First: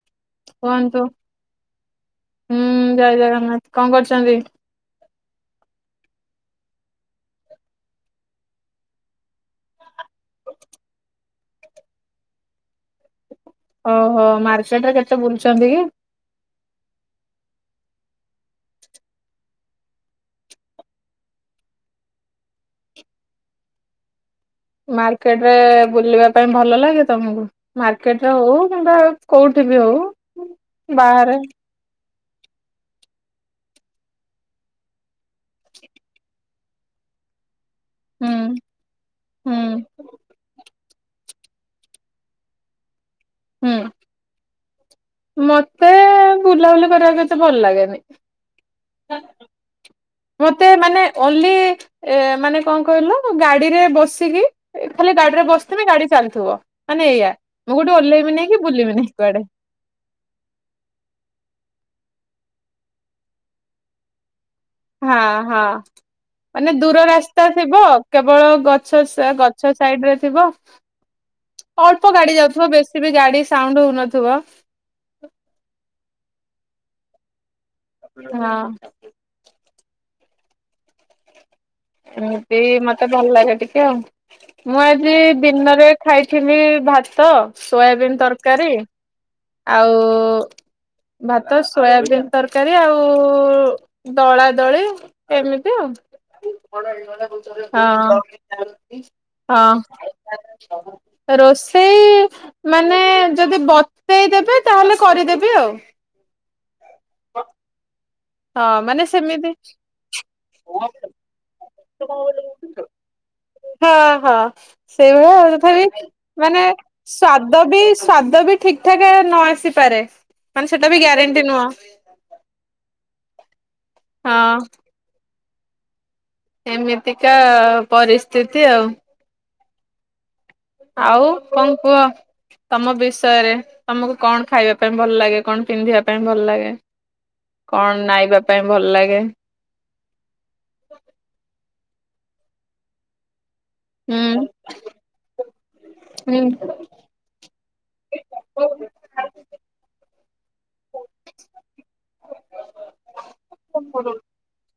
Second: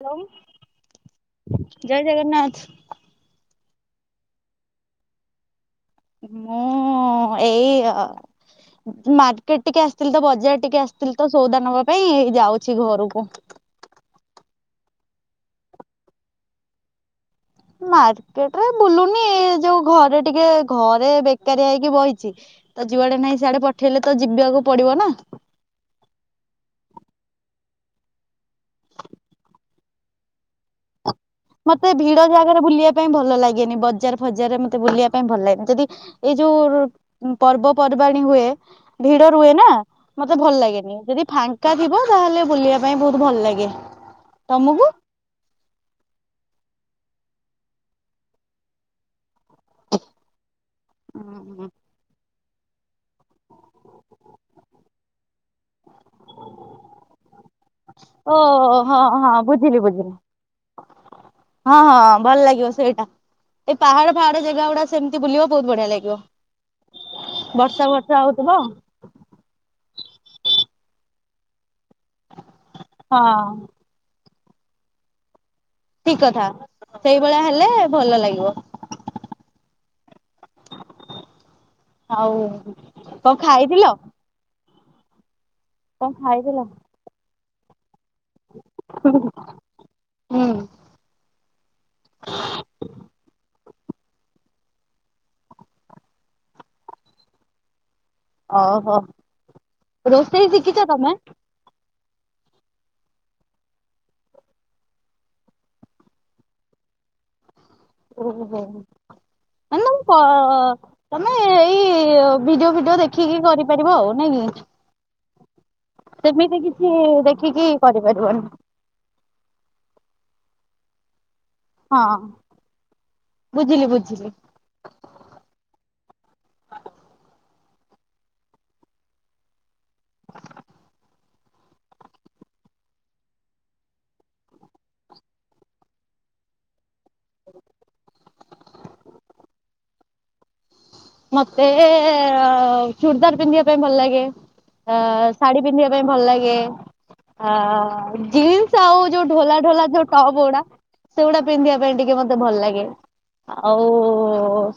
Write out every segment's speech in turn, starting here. Hello କୁହନ୍ତୁ ଜୟ ଜଗନ୍ନାଥ। ହୁଁ ଜୟ ଜଗନ୍ନାଥ କଣ କରୁଚନ୍ତି। ମୁଁ ଏଇ ମାର୍କେଟ ଟିକେ ଆସିଥିଲି ତ ବଜାର ଟିକେ ଆସିଥିଲି ତ ସଉଦା ନେବା ପାଇଁ ଏଇ ଯାଉଚି ଘରକୁ। ଓହୋ ମାର୍କେଟରେ କେତେ ବୁଲୁଚନ୍ତି କି? ମାର୍କେଟ ରେ ବୁଲୁନି ଏ ଯୋଉ ଘରେ ଟିକେ ଘରେ ବେକାରୀଆ ହେଇକି ବଇଚି। ଆ ଯୁଆଡେ ନାହିଁ ସିଆଡେ ପଠେଇଲେ ତ ଯିବାକୁ ପଡିବ ନା। ମାର୍କେଟ ରେ ବୁଲିବା ପାଇଁ ଭଲ ଲାଗେ ତମକୁ? ମାର୍କେଟରେ ହଉ କିମ୍ବା କୋଉଠି ବି ହଉ ବାହାରେ? ମତେ ଭିଡ ଜାଗାରେ ବୁଲିବା ପାଇଁ ଭଲ ଲାଗେନି ବଜାର ଫଜାର ରେ ମତେ ବୁଲିବା ପାଇଁ ଭଲ ଲାଗେନି ଯଦି ଏଇ ଯୋଉ ପର୍ବ ପର୍ବାଣୀ ହୁଁ ହୁଏ ଭିଡ ରୁହେ ହୁଁ ନା ମତେ ଭଲ ଲାଗେନି। ଯଦି ଫାଙ୍କ ଙ୍କା ଥିବ ତାହେଲେ ବୁଲିବା ପାଇଁ ବହୁତ ଭଲ ଲାଗେ। ହୁଁ ତମକୁ? ମତେ ବୁଲାବୁଲି କରିବାକୁ ଏତେ ଭଲ ଲାଗେନି। ମତେ ମାନେ ଓନ୍ଲି ଏ ମାନେ କଣ କହିଲୁ ଗାଡିରେ ବସିକି ଖାଲି ଗାଡିରେ ବସିଥିବି ଗାଡି ଚାଲିଥିବ ମାନେ ଏଇଆ ଆଉ କୋଠି ଓଲେଇବିନାଇ କି ବୁଲିମିନାହି କୁଆଡେ। ବୁଝି ବୁଝିଲି। ହଁ ହଁ ଭଲ ଲାଗିବ ସେଇଟା। ଏଇ ପାହାଡ ଫାହାଡ ଜାଗା ଗୁଡା ହଁ ସେମିତି ବୁଲିବ ହଁ ବହୁତ ବଢିଆ ଲାଗିବ ମାନେ ଦୂର ରାସ୍ତା ଥିବ ବର୍ଷା ବର୍ଷା କେବଳ ହଉଥିବ। ଗଛ ଛ ସାଇ ଅ ଗଛ ସାଇଟ୍ ରେ ଥିବ। ଅଳ୍ପ ଗାଡି ଯାଉଥିବ ବେଶ ଟିକେବି ଗାଡି ହଁ ସାଉଣ୍ଡ ହଉନଥିବ। ଠିକ କଥା ସେଇଭଳିଆ ହେଲେ ଭଲ ହଁ। ଲାଗିବ। ଆଉ ଏମିତି ମତେ ଭଲ କଣ ଲାଗେ ଟିକେ ଖାଇଥିଲ ଆଉ। ମୁଁ ଆଜି ଦିନରେ କଣ ଖାଇଥିଲି ଖାଇଥିଲ? ଭାତ ସୋୟାବିିନ୍ ତରକାରୀ ହୁଁ। ଆଉ ଭାତ ସୋୟାବିନ୍ ତରକାରୀ ଆଉ ଦଳା ଦଳି ଏମିତି ଆଉ ଓହୋ ହଁ। ରୋଷେଇ ଶିଖିଛ ହଁ ତମେ? ରୋଷ ଶେଇ ମାନେ ଯଦି ବତେଇଦେବେ ତାହେଲେ କରିଦେବି ଆଉ। ହଁ ମାନେ ସେମିତି ତ ତମେ ଏଇ ଭିଡିଓ ଫିଡିଓ ଦେଖିକି ହଁ କରିପାରିବ ଆଉ ହଁ ନାଇଁ କି? ସେଇଭଳିଆ ଆଉ ତଥାପି ସେମିତି ମାନେ କିଛି ସ୍ଵାଦ ଦେଖିକି ବି କରିପାରିବନି ସ୍ଵାଦ ବି ଠିକ ଠାକ ନ ଆସିପାରେ ମାନେ ସେଟା ବି ଗ୍ୟାରେଣ୍ଟି ନୁହଁ। ହଁ। ବୁଝିଲି ବୁଝି ହଁ। ଏମିତିକା ପରିସ୍ଥିତି ଆଉ। [inaudible] ଆଉ କଣ କୁହ। ତମ ବିଷୟରେ ତମକୁ କଣ ଖାଇବା ପାଇଁ ଭଲ ଲାଗେ କଣ ପିନ୍ଧିବା ପାଇଁ ଭଲ ଲାଗେ। କଣ ନାଇବା ପାଇଁ ଭଲ ଲାଗେ? ମତେ ଚୂର୍ଦାର ପନ୍ଦିବାକୁ ଭଲ ଲାଗେ ହୁଁ ଅ ଶାଢୀ ପିନ୍ଧିବା ପାଇଁ ଭଲ ହୁଁ। ଲାଗେ। ଆ ଜିନ୍ସ ଆଉ ଯୋଉ ଢୋଲା ଢୋଲା ଯୋଉ ଟପ୍ ଉଡା। ସେଇଗୁଡା ପିନ୍ଧିବା ପାଇଁ ଟିକେ ମତେ ଭଲ ଲାଗେ। ଆଉ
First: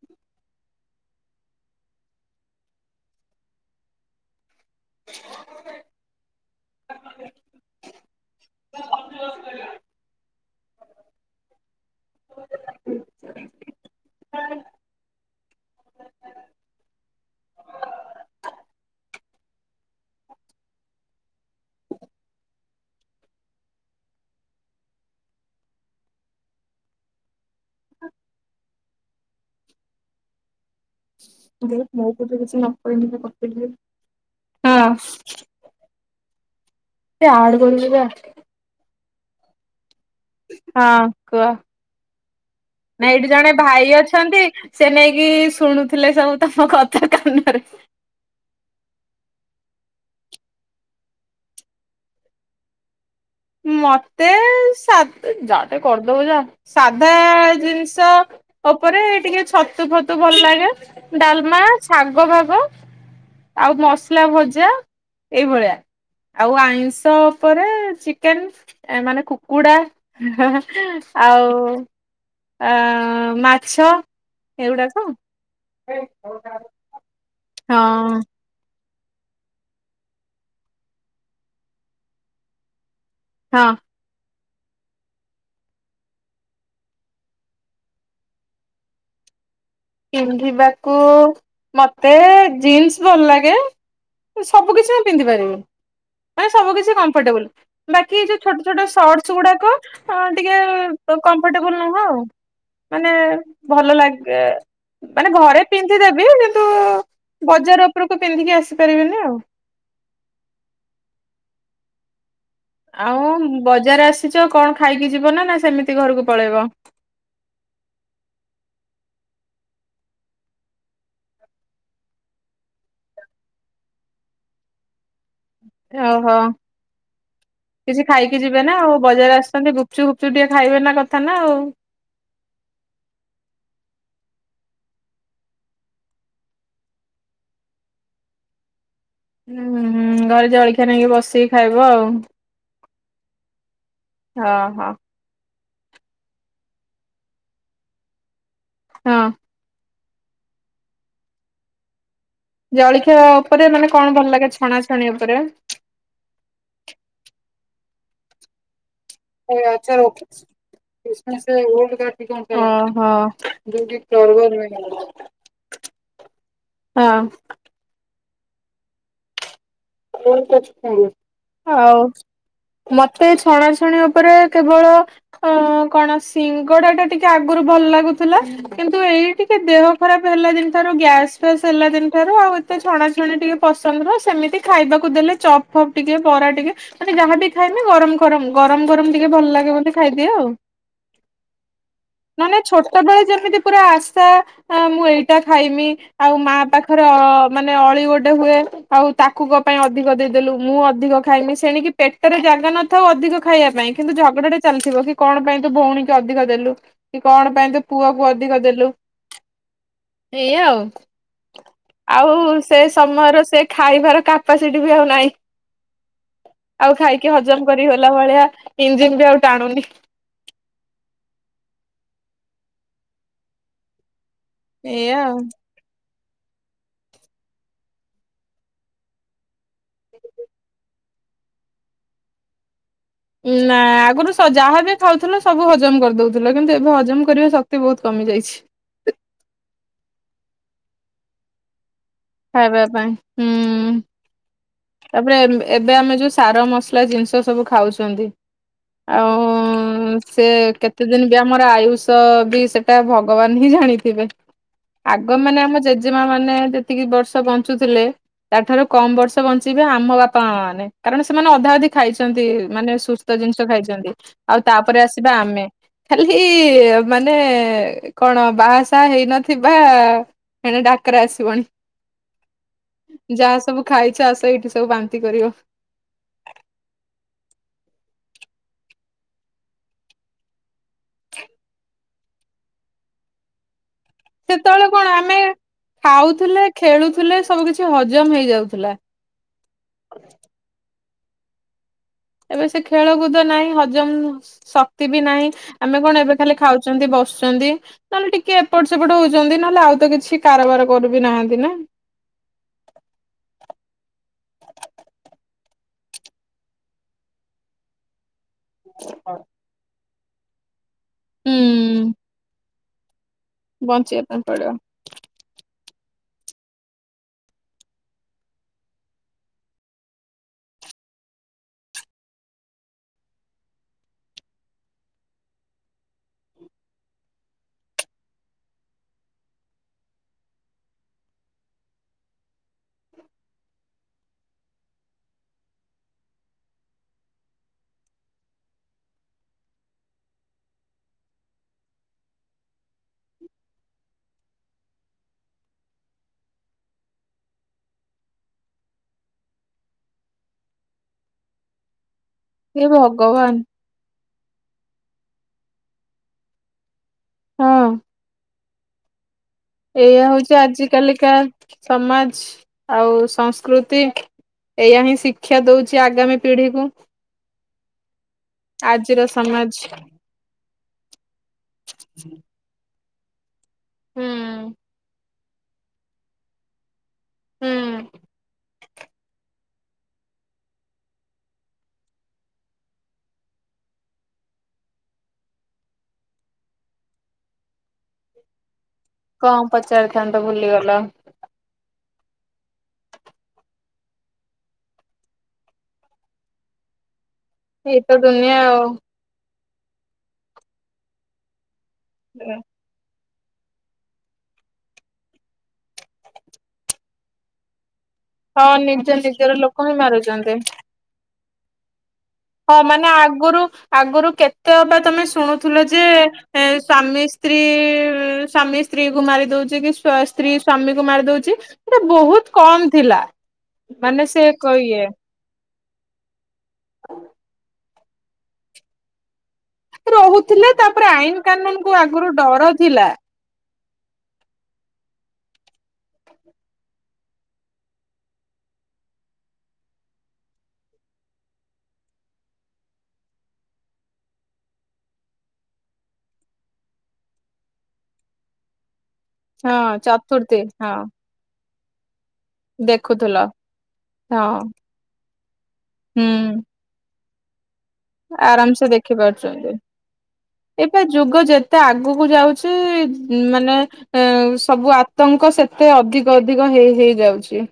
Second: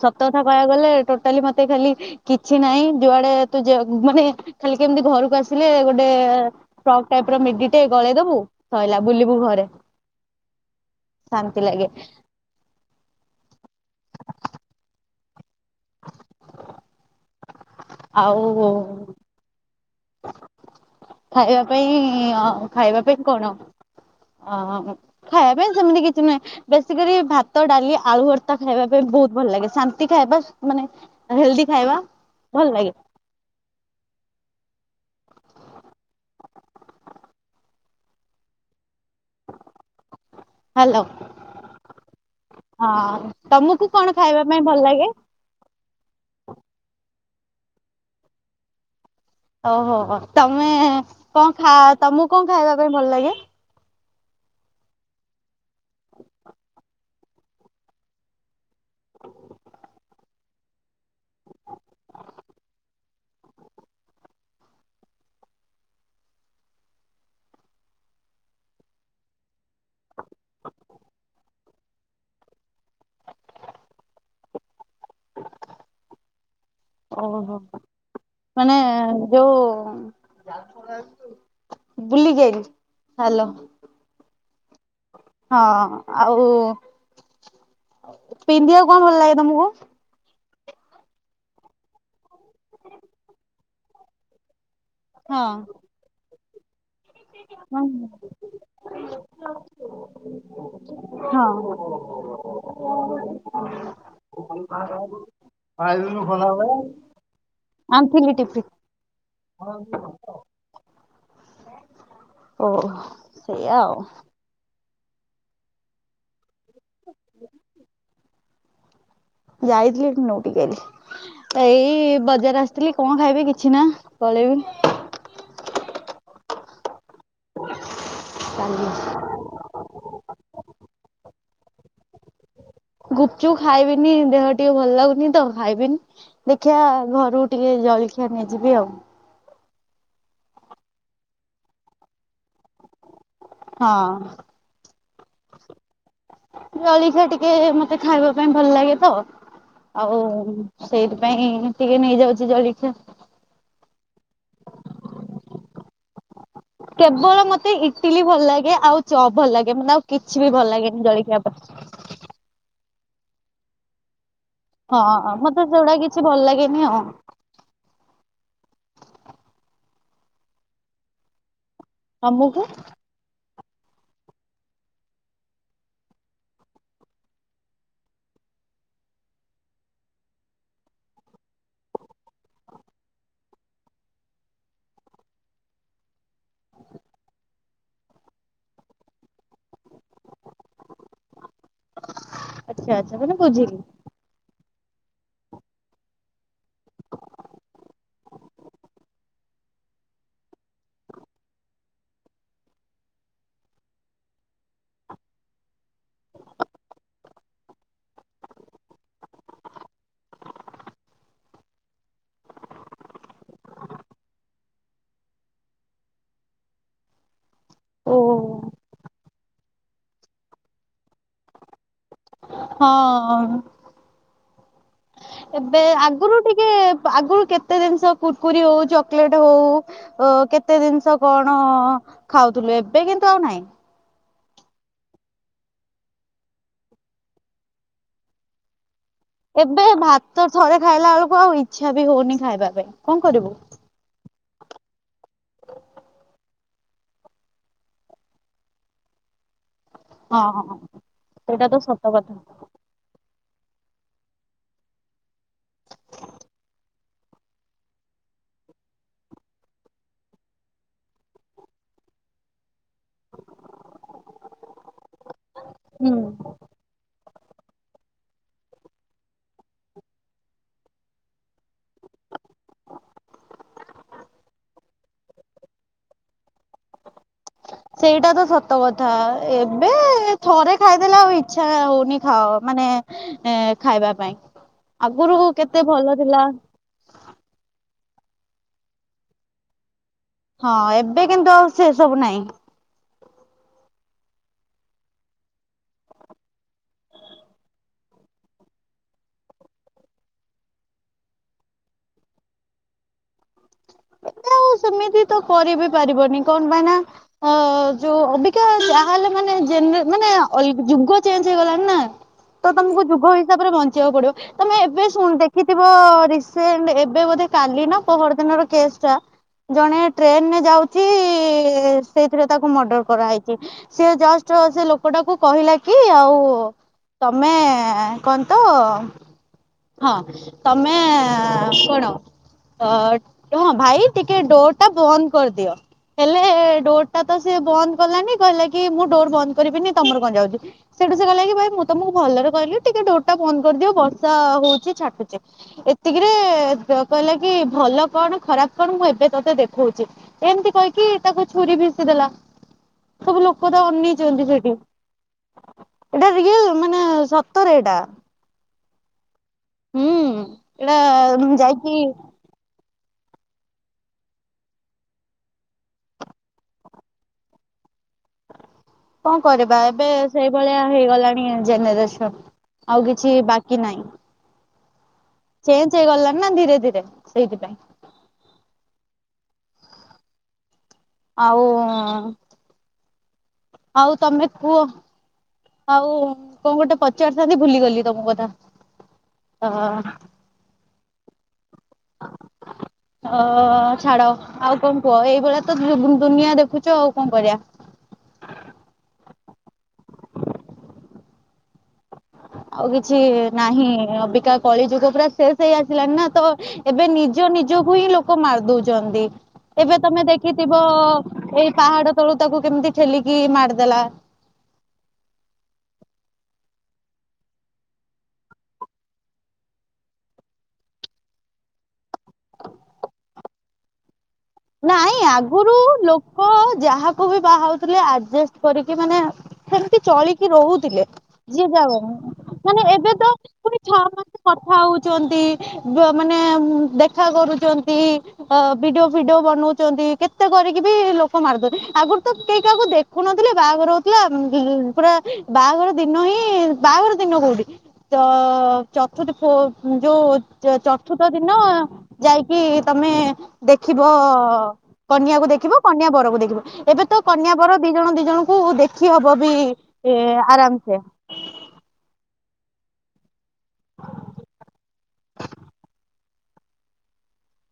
ସତ କଥା କହିବାକୁ ଗଲେ ଟୋ ଟାଲି ମତେ ଖାଲି କିଛି ନାଇଁ ଯୁଆଡେ ତୁ ଯାବ୍ ମାନେ ଖାଲି କେମିତି ଘରକୁ ଆସିଲେ ଗୋଟେ ଫ୍ରକ୍ ଟାଇପର ମିଡିଟେ ଗଳେଇ ଦବୁ ସ‌ଇଲା ବୁଲିବୁ ଘରେ। ଶାନ୍ତି ଲାଗେ। [inaudible] ଆଉ ଖାଇବା ପାଇଁ ଅ ଖାଇବା ପାଇଁ କଣ ଅଂ ଖାଇବା ପାଇଁ ସେମିତି କିଛି ନୁହେଁ। ବେଶୀକରି ଭାତ ଡାଲି ଆଳୁ ଭର୍ତ୍ତା ଖାଇବା ପାଇଁ ବୋହୁତ ଭଲ ଲାଗେ। ଶାନ୍ତି ଖାଇବା ମାନେ ହେଲ୍ଦି [unintelligible] ଖାଇବା ଭଲ ଲାଗେ ହଁ ଏ ଆଡ କରିଦେବେ। ହ୍ୟାଲୋ ହଁ କୁହ। ନା ହଁ ଏଇଠି ଜଣେ ତମକୁ ଭାଇ କଣ ଅଛନ୍ତି। ଖାଇବା ପାଇଁ ଭଲ ସେ ଲାଗେ ନେଇକି ଶୁଣୁଥିଲେ ସବୁ ମୋ କଥା କାନରେ ଓହୋ ତମେ କଣ ଖା ତମକୁ କଣ ଖାଇବା ପାଇଁ ଭଲ ଲାଗେ? ମତେ ସା ଯା ଟିକେ କରିଦବ ଯା ସାଧା ଜିନିଷ ଓପରେ ଟିକେ ଛତୁ ଫତୁ ଭଲ ଲାଗେ ଡାଲମା, ଶାଗ ଫାଗ ଆଉ ମସଲା ଭଜା ଏଇଭଳିଆ। ଆଉ ଆଇଁଷ ଓପରେ ଚି କେନ ମାନେ କୁକୁଡା ଆଉ ଆଁ ମାଛ ଏଉଡାକ। ଓହୋ। ମାନେ ଯୋଉ ବୁଲିକି ଆଇଲି। ହାଲୋ। ହଁ ହଁ ଆଉ ପିନ୍ଧିବାକୁ କଣ ଭଲ ଲାଗେ ତମକୁ? ପିନ୍ଧିବାକୁ ମତେ ଜିନ୍ସ ଭଲ ଲାଗେ। ସବୁ କିଛି ମୁଁ ପିନ୍ଧିପାରିବୁ ମାନେ ସବୁ କି କ ମ୍ଫର୍ଟେବୁଲ ବାକି ଯୋଉ ଛୋଟ ଛୋଟ ସର୍ଟସ ଗୁଡାକ ହଁ ଟିକେ କମ୍ଫର୍ଟେବୁଲ ହଁ ନୁହଁ ଆଉ ମାନେ ଭଲ ଲାଗେ। ମାନେ ଘରେ ପିନ୍ଧି ଦେବି ହଁ କିନ୍ତୁ ବଜାର ଉପରକୁ ପିନ୍ଧିକି ଆସିପାରିବିନି ଆଉ। ହୋଉ ରୁହ। ଓହୋ ଆଉ ସେଇଆ ଆଉ ବଜାର ଆସିଚ କଣ ଖାଇକି ଯିବନା ନା ସେମିତି ଘରକୁ ପଳେଇବ? ଯାଇଥିଲି ଏଠୁ ନୋଉଟିକି ଆଇଲି। ଏଇ ବଜାର ଆସିଥିଲି କଣ ଖାଇବି କିଛି ନା ପଳେଇବି। ଓହୋ କିଛି ଖାଇକି ଯିବେ ନା କାଲି। ଆଉ ବଜାର ଆସଚନ୍ତି ଗୁ ପଚୁପ ଫୁପଚୁପ ଟିକିଏ ଖାଇବେ ନା କଥା ନା ଆଉ। ଗୁପଚୁପ ଖାଇବିନି ଦେହ ଟିକେ ଭଲ ଲାଗୁନି ତ ଖାଇବିନି। ଦେଖିଆ ଘରୁକୁ ଟିକେ ଜଳଖିଆ ନେଇଯିବି ଆଉ। ହୁଁଁ ହୁଁ ଘରେ ଜଳଖିଆ ନେଇକି ବସିକି ଖାଇବ ଆଉ। ହଁ। ହଁ ହଁ। ଜଳଖିଆ ଟିକେ ମତେ ଖାଇବା ପାଇଁ ଭଲ ଲାଗେ ତ। ହଁ। ଆଉ ସେଇଥି ପାଇଁ ଟିକେ ନେଇଯାଉଚି ଜଳି ଜଳଖିଆ ଓପରେ ମାନେ କଣ ଭଲ ଲାଗେ ଛଣାଛଣି ଓପରେ? କେବଳ ମତେ ଇଟିଲି ଭଲ ଲାଗେ ଆଉ ଚପ୍ ଭଲ ଲାଗେ ମାନେ ଆଉ କିଛି ବି ଭଲ ଲାଗେନି ଜଳଖିଆ ଉପରେ। [unintelligible] ହଁ ହଁ [unintelligible] ହଁ ମତେ ସେଗୁଡା କିଛି ଭଲ ଲାଗେନି ଆଉ। [unintelligible] ହଉ। ତମକୁ? ମତେ ଛଣାଛଣି ଉପରେ କେବଳ ହଁ କଣ ସିଙ୍ଗଡା ଟା ଟିକେ ଆଗରୁ ଭଲ ଲାଗୁଥିଲା କିନ୍ତୁ ଏଇ ଟିକେ ଦେହ ଖରାପ ହେଲା ଦିନ ଠାରୁ ଗ୍ୟାସ ଫ୍ୟାସ ହେଲା ଦିନ ଠାରୁ ଆଉ ଏ ସେ ଛଣା ଛଣି ଟିକେ ପସନ୍ଦ ନୁହଁ ସେମିତି ଖାଇବାକୁ ଦେଲେ ଚପ୍ ଫପ୍ ଟିକେ ବରା ଟିକେ ମାନେ ଯାହାବି ଖାଇମି ଗରମ ଗରମ ଗରମ ଗରମ ଟିକେ ଭଲ ଲାଗେ ବୋଲି ଖାଇଦିଏ ଆଉ। ମାନେ ଆଚ୍ଛା ଛୋଟବେଳେ ଆଚ୍ଛା ମାନେ ଯେମିତି ବୁଝିଲି ପୁରା ଆଶା ଆଁ ମୁଁ ଏଇଟା ଖାଇମି ଆଉ ମା ପାଖରେ ଅ ମାନେ ଅଳି ଗୋଟେ ହୁଏ ଆଉ ତା ତାକୁ ଙ୍କ ପାଇଁ ଅଧିକ ଦେଇଦେଲୁ ମୁଁ ଅଧିକ ଖାଇମି ସେଣିକି ପେଟରେ ଜାଗା ନଥାଉ ଅଧିକ ଖାଇବା ପାଇଁ କିନ୍ତୁ ଝଗଡା ଟା ଚାଲିଥିବ କି କଣ ପାଇଁ ତୁ ଭଉଣୀ କି ଅଧିକ ଦେଲୁ। କି କଣ ପାଇଁ ତ ପୁଅକୁ ଅଧିକ ଦେଲୁ। ଏଇଆ ଆଉ ଆଉ ସେ ସମୟର ସେ ଖାଇବାର କାର୍ପାସିଟି ବି ଆଉ ନାହିଁ। ଆଉ ଖାଇକି ହଜମ କରି ହେଲା ଓହୋ ଭଳିଆ ଇଞ୍ଜିିନ ବି ଆଉ ଟାଣୁନି। ହଁ। ଏଇୟା ଆଉ। ଏବେ ଆଗରୁ ଟିକେ ଆଗରୁ କେତେ ଜିନିଷ କୁୁରକୁରି ହଉ ଚକୋଲେଟ୍ ହଉ ଓ କେତେ ଜିନିଷ କଣ ଖାଉଥିଲୁ ଏ ନା ଆଗରୁ ତ ଯାହା ବି ଖାଉଥିଲ ସବୁ ହଜମ କରିଦଉଥିଲ କିନ୍ତୁ ଏବେ ହଜମ କରିବା ଶକ୍ତି ବହୁତ କମି ଯାଇଛି। ଏବେ ଭାତ ଥରେ ଖାଇଲା ବେଳକୁ ଆଉ ଇଚ୍ଛା ବି ହଉନି। ଖାଇବା ପାଇଁ ହୁଁ। ତାପରେ ଏ-ଏବେ ଆମେ ଯୋଉ ସାର ମସଲା ଜିନିଷ ସବୁ ଖାଉଛନ୍ତି। ଆଉ ହଁ ସେ ହଁ କେତେ ଦିନ ବି ଆମର ସେଇଟା ତ ସତ ଆୟୁଷ କଥା ବି ସେ ସେଟା ଭଗବାନ ହିଁ ଜାଣିଥିବେ ଆଗ ମାନେ ଆମ ଜେଜେମା ମାନେ ଯେ ଯେତିକି ବର୍ଷ ବଞ୍ଚୁଥିଲେ। ତାଠାରୁ କମ ବର୍ଷ ବଞ୍ଚିବେ ଆମ ବାପା ମା ମାନେ କାରଣ ସେମାନେ ଅଧା ଅଧି ଖାଇଛନ୍ତି ମାନେ ସୁ ତ ଜିନିଷ ଖାଇଛନ୍ତି ଆଉ ତାପରେ ଆସିବା ଆମେ ହୁଁ। ଖାଲି ତି ମାନେ କଣ ବାହାସାହା ହେଇନଥିବା ହେଣେ ଡାକେରା ଆସିବଣି। ଯାହା ସବୁ ଖାଇଚ ଆସ ଏଇଠି ସବୁ ବାନ୍ତି କରିବ। ସେଇଟା ତ ସତ କଥା ଏବେ ଥରେ ଖାଇଦେଲେ ଆଉ ଇଚ୍ଛା ହଉନି ଖାଅ ମାନେ ଏ ଖାଇବା ପାଇଁ ସେତେବେଳେ କଣ ଆମେ ଆଗରୁ କେତେ ଭଲ ଥିଲା। ଖାଉଥିଲେ ଖେଳୁଥିଲେ ସବୁ କିଛି ହଜମ ହେଇଯାଉଥିଲା। ହଁ ଏବେ କିନ୍ତୁ ଆଉ ସେ ସବୁ ନାହିଁ। ଏବେ ସେ ଖେଳକୁଦ ନାହିଁ ହଜମ ଶକ୍ତି ବି ନାହିଁ ଆମେ କଣ ଏବେ ଖାଲି ଖାଉଛନ୍ତି ବସୁଛନ୍ତି। ନହେଲେ ଟିକେ ଏପଟ ସେପଟ ହଉଛନ୍ତି ନହେଲେ ଆଉ ତ କିଛି କାରବାର କରୁ ବିି ନାହାନ୍ତି ନା। ଦାଉ ସେମିତି ତ କରି ବିି ପାରିବନି କଣ ପାଇଁ ନା ଅ ଯୋଉ ଅବି ଅଧିକା ଯାହାହେଲେ ମାନେ ଜେନେ ମାନେ ଅଲ ଯୁଗ ଚେଞ୍ଜ ହେଇଗଲାଣି ନା ତ ତମକୁ ଯୁଗ ହେଇ ତାପରେ ବଞ୍ଚିବାକୁ ବଞ୍ଚିବା ପାଇଁ ପଡିବ ତମେ ଏବେ ଶୁଣି ଦେଖ ଦେଖିଥିବ ରିସେଣ୍ଟ ଏବେ ବୋଧେ କାଲି ନା ପୋହର ଦିନର କେସ୍ ଟା। ଜଣେ ଟ୍ରେନରେ ଯାଉଛି ସେଇଥିରେ ତାକୁ ମର୍ଡର କରାହେଇଛି। ସିଏ ଜଷ୍ଟ ସେ ଲୋକଟାକୁ କହିଲା କି ଆଉ ତମେ କଣ ତ ହଁ ତମେ କଣ ଅ ହଁ ଭାଇ ଟି କି ଡୋର୍ ଟା ବନ୍ଦ କରିଦିଅ। ହେଲେ ଡୋର୍ ଟା ତ ସେ ବନ୍ଦ କଲାନି, କହିଲା କି ମୁଁ ଡୋର୍ ବନ୍ଦ କରିବିନି ତମର କଣ ଯାଉଚି। ସେଠୁ ସେ କହିଲା କି ଭାଇ ମୁଁ ତମକୁ ଭଲରେ କହିଲି ଟିକେ ଡୋରଟା ବନ୍ଦ କରିଦିଅ ବର୍ଷା ହଉଚି ଛାଟୁଚି। ଏତିକିରେ କହିଲା କି ଭଲ କଣ ଖରାପ କଣ ମୁଁ ଏବେ ତତେ ଦେଖଉଚି। ଏମ୍ତି କହିକି ତାକୁ ଛୁରୀ ଭିସିଦେଲା। ଏ ଭଗବାନ୍। [unintelligible] ଅନେଇଚନ୍ତି ସେଠି, ଏଇଟା ରଏଲ୍ ମାନେ ସତରେ ଏଇଟା। ହଁ ହୁଁ ଏଇଆ ହଉଛି ଆଜି ଏଇଟା କାଲିକା ଯାଇକି ସମାଜ୍। ଆଉ ସଂସ୍କୃତି ଏଇଆ ହିଁ ଶିକ୍ଷା ଦଉଚି ଆଗାମୀ ପିଢିକୁ। ଆଜିର କଣ ସମାଜ କରିବା, ଏବେ ସେଇଭଳିଆ ହେଇଗଲାଣି ଜେନେରେସନ୍ ଆଉ କିଛି ବାକି ନାହିଁ। ହୁଁ। ଚେଞ୍ଜ ହେଇଗଲଣି ନା ଧୀରେ-ଧୀରେ ହୁଁ ସେଇଥିପାଇଁ। ଆଉ ଆଉ ତମେ କୁହ। ଆଉ କଣ ଗୋଟେ ପଚାରିଥାନ୍ତି ଭୁଲିଗଲି ତମ କଥା। କଣ ଅ ପଚାରିଥାନ୍ତ ଭୁଲିଗଲ? [inaudible] ଅ ଛାଡ ଆଉ କଣ କୁହ, ଏଇଭଳିଆ ତ ଦୁନିଆ ଦେଖୁଚ ଆଉ କଣ କରିଆ। ଏଇତ ଦୁନିଆ ଆଉ। ହ ଆଉ କିଛି ନାହିଁ, ଅବିକା କଳିଯୁଗ ପୁରା ଶେଷ ହେଇ ଆସିଲାଣି ନା ତ ଏବେ ନିଜ ନିଜକୁ ହିଁ ଲୋକ ହଁ ନିଜ ମାରିଦଉଚନ୍ତି, ନିଜର ଲୋକ ହିଁ ଏବେ ତମେ ମାରୁଛନ୍ତି। ଦେଖିଥିବ ଏଇ ପାହାଡ ତଳୁ ତାକୁ ହଁ କେମିତି ମାନେ ଠେଲିକି ମାରିଦେଲା ଆଗୁରୁ-ଆଗୁରୁ କେତେ ଅବା ତମେ ଶୁଣୁଥିଲ ଯେ ଏ ସ୍ଵାମୀ ସ୍ତ୍ରୀ ସ୍ଵାମୀ ସ୍ତ୍ରୀ କୁ ମାରି ଦଉଚି କି ସ୍ତ୍ରୀ ସ୍ଵାମୀ କୁ ମାରି ଦଉଚି। ସେଟା ବହୁତ୍ କମ୍ ଥିଲା, ମାନେ ସେ ଇଏ ନାଇଁ ଆଗୁରୁ ଲୋକ ଯାହାକୁ ବି ବାହଉଥିଲେ ଆଜେଷ୍ଟ କରିକି ମାନେ ସେମ୍ତି ଚଳିକି ରହୁଥିଲେ, ତାପରେ ଆଇନ କାନୁନ ଯିଏ କୁ ଆଗରୁ [unintelligible] ଡର ମାନେ ଥିଲା ଏବେ ତ ପୁଣି [unintelligible] କଥା ହଉଚନ୍ତି ମାନେ ଦେଖା କରୁଚନ୍ତି। ଅ [unintelligible] ଭିଡିଓ ବନଉଚନ୍ତି କେତେ କରିକି ବି ଲୋକ ମାର୍ଦ ଆଗରୁ ତ କେହି କାହାକୁ ଦେଖୁନଥିଲେ ବାହାଘର ହଉ ଥିଲା ପୁରା ବାହାଘର ଦିନ ହିଁ ବାହାଘର ଦିନ କୋଉଠି ତ ଚତୁର୍ଥୀ ଫୋ ହଁ ଚତୁର୍ଥୀ ଯୋଉ ହଁ ଚତୁର୍ଥ ଦିନ ଯାଇକି ତମେ ଦେଖୁଥିଲ ଦେ ଦେଖିବ ହଁ କନ୍ୟାକୁ ଦେଖିବ କନ୍ୟା ବରକୁ ଦେଖିବ, ହୁଁ ଏବେ ତ କନ୍ୟା ବର ଦି ଜଣ ଦି ଜଣଙ୍କୁ ଆରାମ ସେ ଦେଖି ହବ ବି ପାରୁଛନ୍ତି ଏ ଆରାମ୍ସେ। ଏବେ ଯୁଗ ଯେତେ ଆଗକୁ ଯାଉଚି ମାନେ ଏ ସବୁ ଆତଙ୍କ ସେତେ ଅଧିକ-ଅଧିକ ହେଇ-ହେଇ ଯାଉଚି।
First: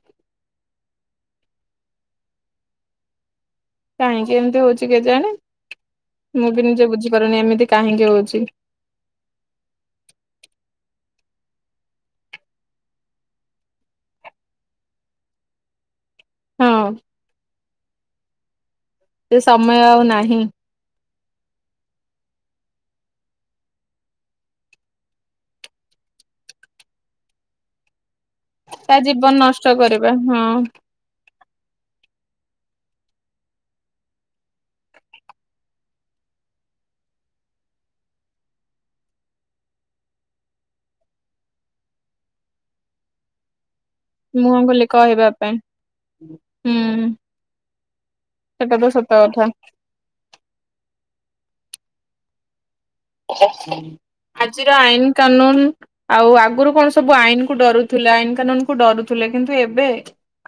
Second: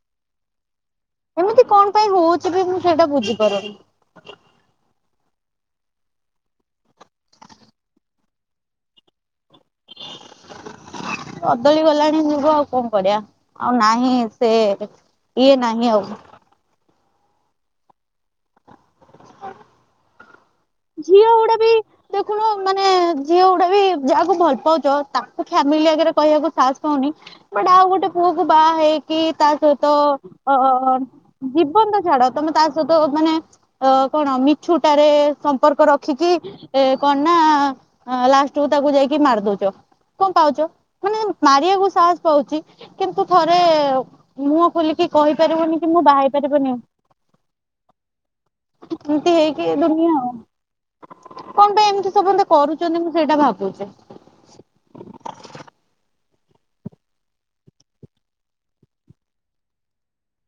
ଏମିତି କଣ ପାଇଁ ହଉଚି ବି ମୁଁ ସେଇଟା ବୁଝିପାରୁନି। କାହିଁକି ଏମିତି ହଉଛି କେଜାଣି, ମୁଁ ବି ନିଜେ ବୁଝିପାରୁନି ଏମିତି କାହିଁକି ହଉଛି। କଦଳି ଗଲାଣି ଯୁଗ ଆଉ କଣ କରିଆ, ଆଉ ନାହିଁ ସେ ଇଏ ନାହିଁ ଆଉ। ହଁ। ସେ ସମୟ ଆଉ ନାହିଁ। ଝିଅ ଗୁଡା ବି ଦେଖୁନୁ ମାନେ ଝିଅ ଗୁଡା ବି ଯାହାକୁ ଭଲ୍ ପାଉଚ, ତାକୁ ଫ୍ୟାମିଲି ଆଗରେ କହିବାକୁ ସାହସ୍ ପାଉନି। ବଟ୍ ଆଉ ଗୋଟେ ପୁଅ କୁ ତା ବାହାହେଇକି ଜୀବନ ତା ନଷ୍ଟ ସହିତ କରିବା ହଁ ଅ ଜୀବନ ଟା ଛାଡ ତମେ ତା ସହିତ ମାନେ ଅ କଣ ମିଛୁଟାରେ ସମ୍ପର୍କ ରଖିକି ଏ କଣ ନା ଲାଷ୍ଟ କୁ ତାକୁ ଯାଇକି ମାରି ଦଉଚ। କଣ ପାଉଚ, ମାନେ ମାରିଆକୁ ସାହାସ୍ ପାଉଚି କିନ୍ତୁ ଥରେ ମୁହଁ ଖୋଲି ଖୋଲିକି କହିବା ପାଇଁ କହିପାରିବୁନି କି ମୁଁ ବାହା ହେଇ ପାରିବିନି। ହୁଁ ସେଟା ତ ସତ କଥା। କିଛି ଦୁନିଆ କଣ ପାଇଁ ଏମିତି ସବୁ ଏମତି କରୁଚନ୍ତି ମୁଁ ସେଇଟା ଭାବୁଛି। ଆଜିର ଆଇନ କାନୁନ ଆଉ ଆଗରୁ କଣ ସବୁ ଆଇନ କୁ ଡରୁଥିଲେ। ଆଇନ କାନୁନ କୁ ଡରୁଥିଲେ। କିନ୍ତୁ ଏବେ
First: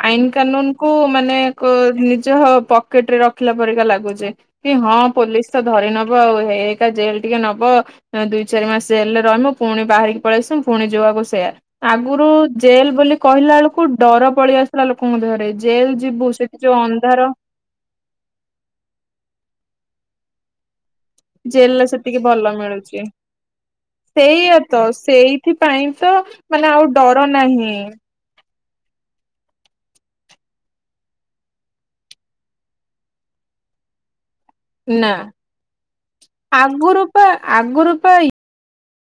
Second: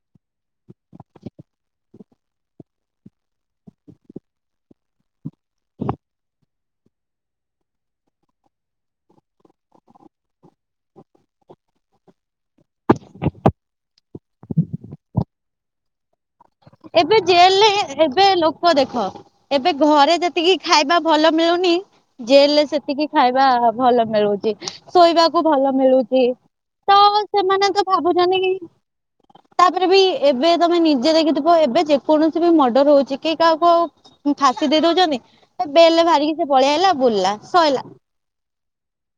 ଆଇନ କାନୁନ୍ କୁ ମାନେ କୁ ନିଜ ହୋ ପକେଟ୍ ରେ ରଖିଲା ପରିକା ଲାଗୁଚି। କି ହଁ ପୋଲିସ୍ ତ ଧରି ନବ, ଆଉ ହେଇ ହେଇକା ଜେଲ ଟିକେ ନବ ଅଁ, ଦୁଇ ଚାରି ମାସ ଜେଲରେ ରହିବୁ, ପୁଣି ବାହାରିକି ପଳେଇଆସିବୁ। ପୁଣି ଯୋଉଆକୁ ସେଇଆ। ଆଗରୁ ଜେଲ ବୋଲି କହିଲା ବେଳକୁ ଡର ପଳେଇ ଆସୁଥିଲା ଲୋକଙ୍କ ଦେହରେ। ଜେଲ ଯିବୁ ସେ ଏବେ ଜେଲରେ ଏବେ ଲୋକ ଦେଖ, ଏବେ ଘରେ ଯେ ତିକି ଖାଇବା ଭଲ ମିଳୁନି, ଜେଲରେ ସେତିକି ଭଲ ଜେଲରେ ମିଳୁଛି। ସେତିକି ଖାଇବା ଭଲ ସେଇଆ ମିଳୁଚି। ତ ଶୋଇବାକୁ ଭଲ ସେଇଥିପାଇଁ ତ ମିଳୁଛି। ମାନେ ଆଉ ତ ଡର ସେମାନେ ନାହିଁ ତ ଭାବୁ ମାନେ କି ତାପରେ ବି ଏବେ ତୋମେ ନିଜେ ଦେଖିଥି ବ ଏବେ ଯେକୌଣସି ବି ମର୍ଡର ହଉଛି, କେଇ କାହାକୁ ଆଉ ଉଁ, ଫାଶୀ ଦେଇ ନା ଦଉଚନ୍ତି, ଏ ବେଲ୍ ରେ ବାହାରିକି ସେ ପଳି ଆଇଲା ଆଗରୁ ପା ବୁଲଲା ସଇଲା। ଆଗରୁ ପା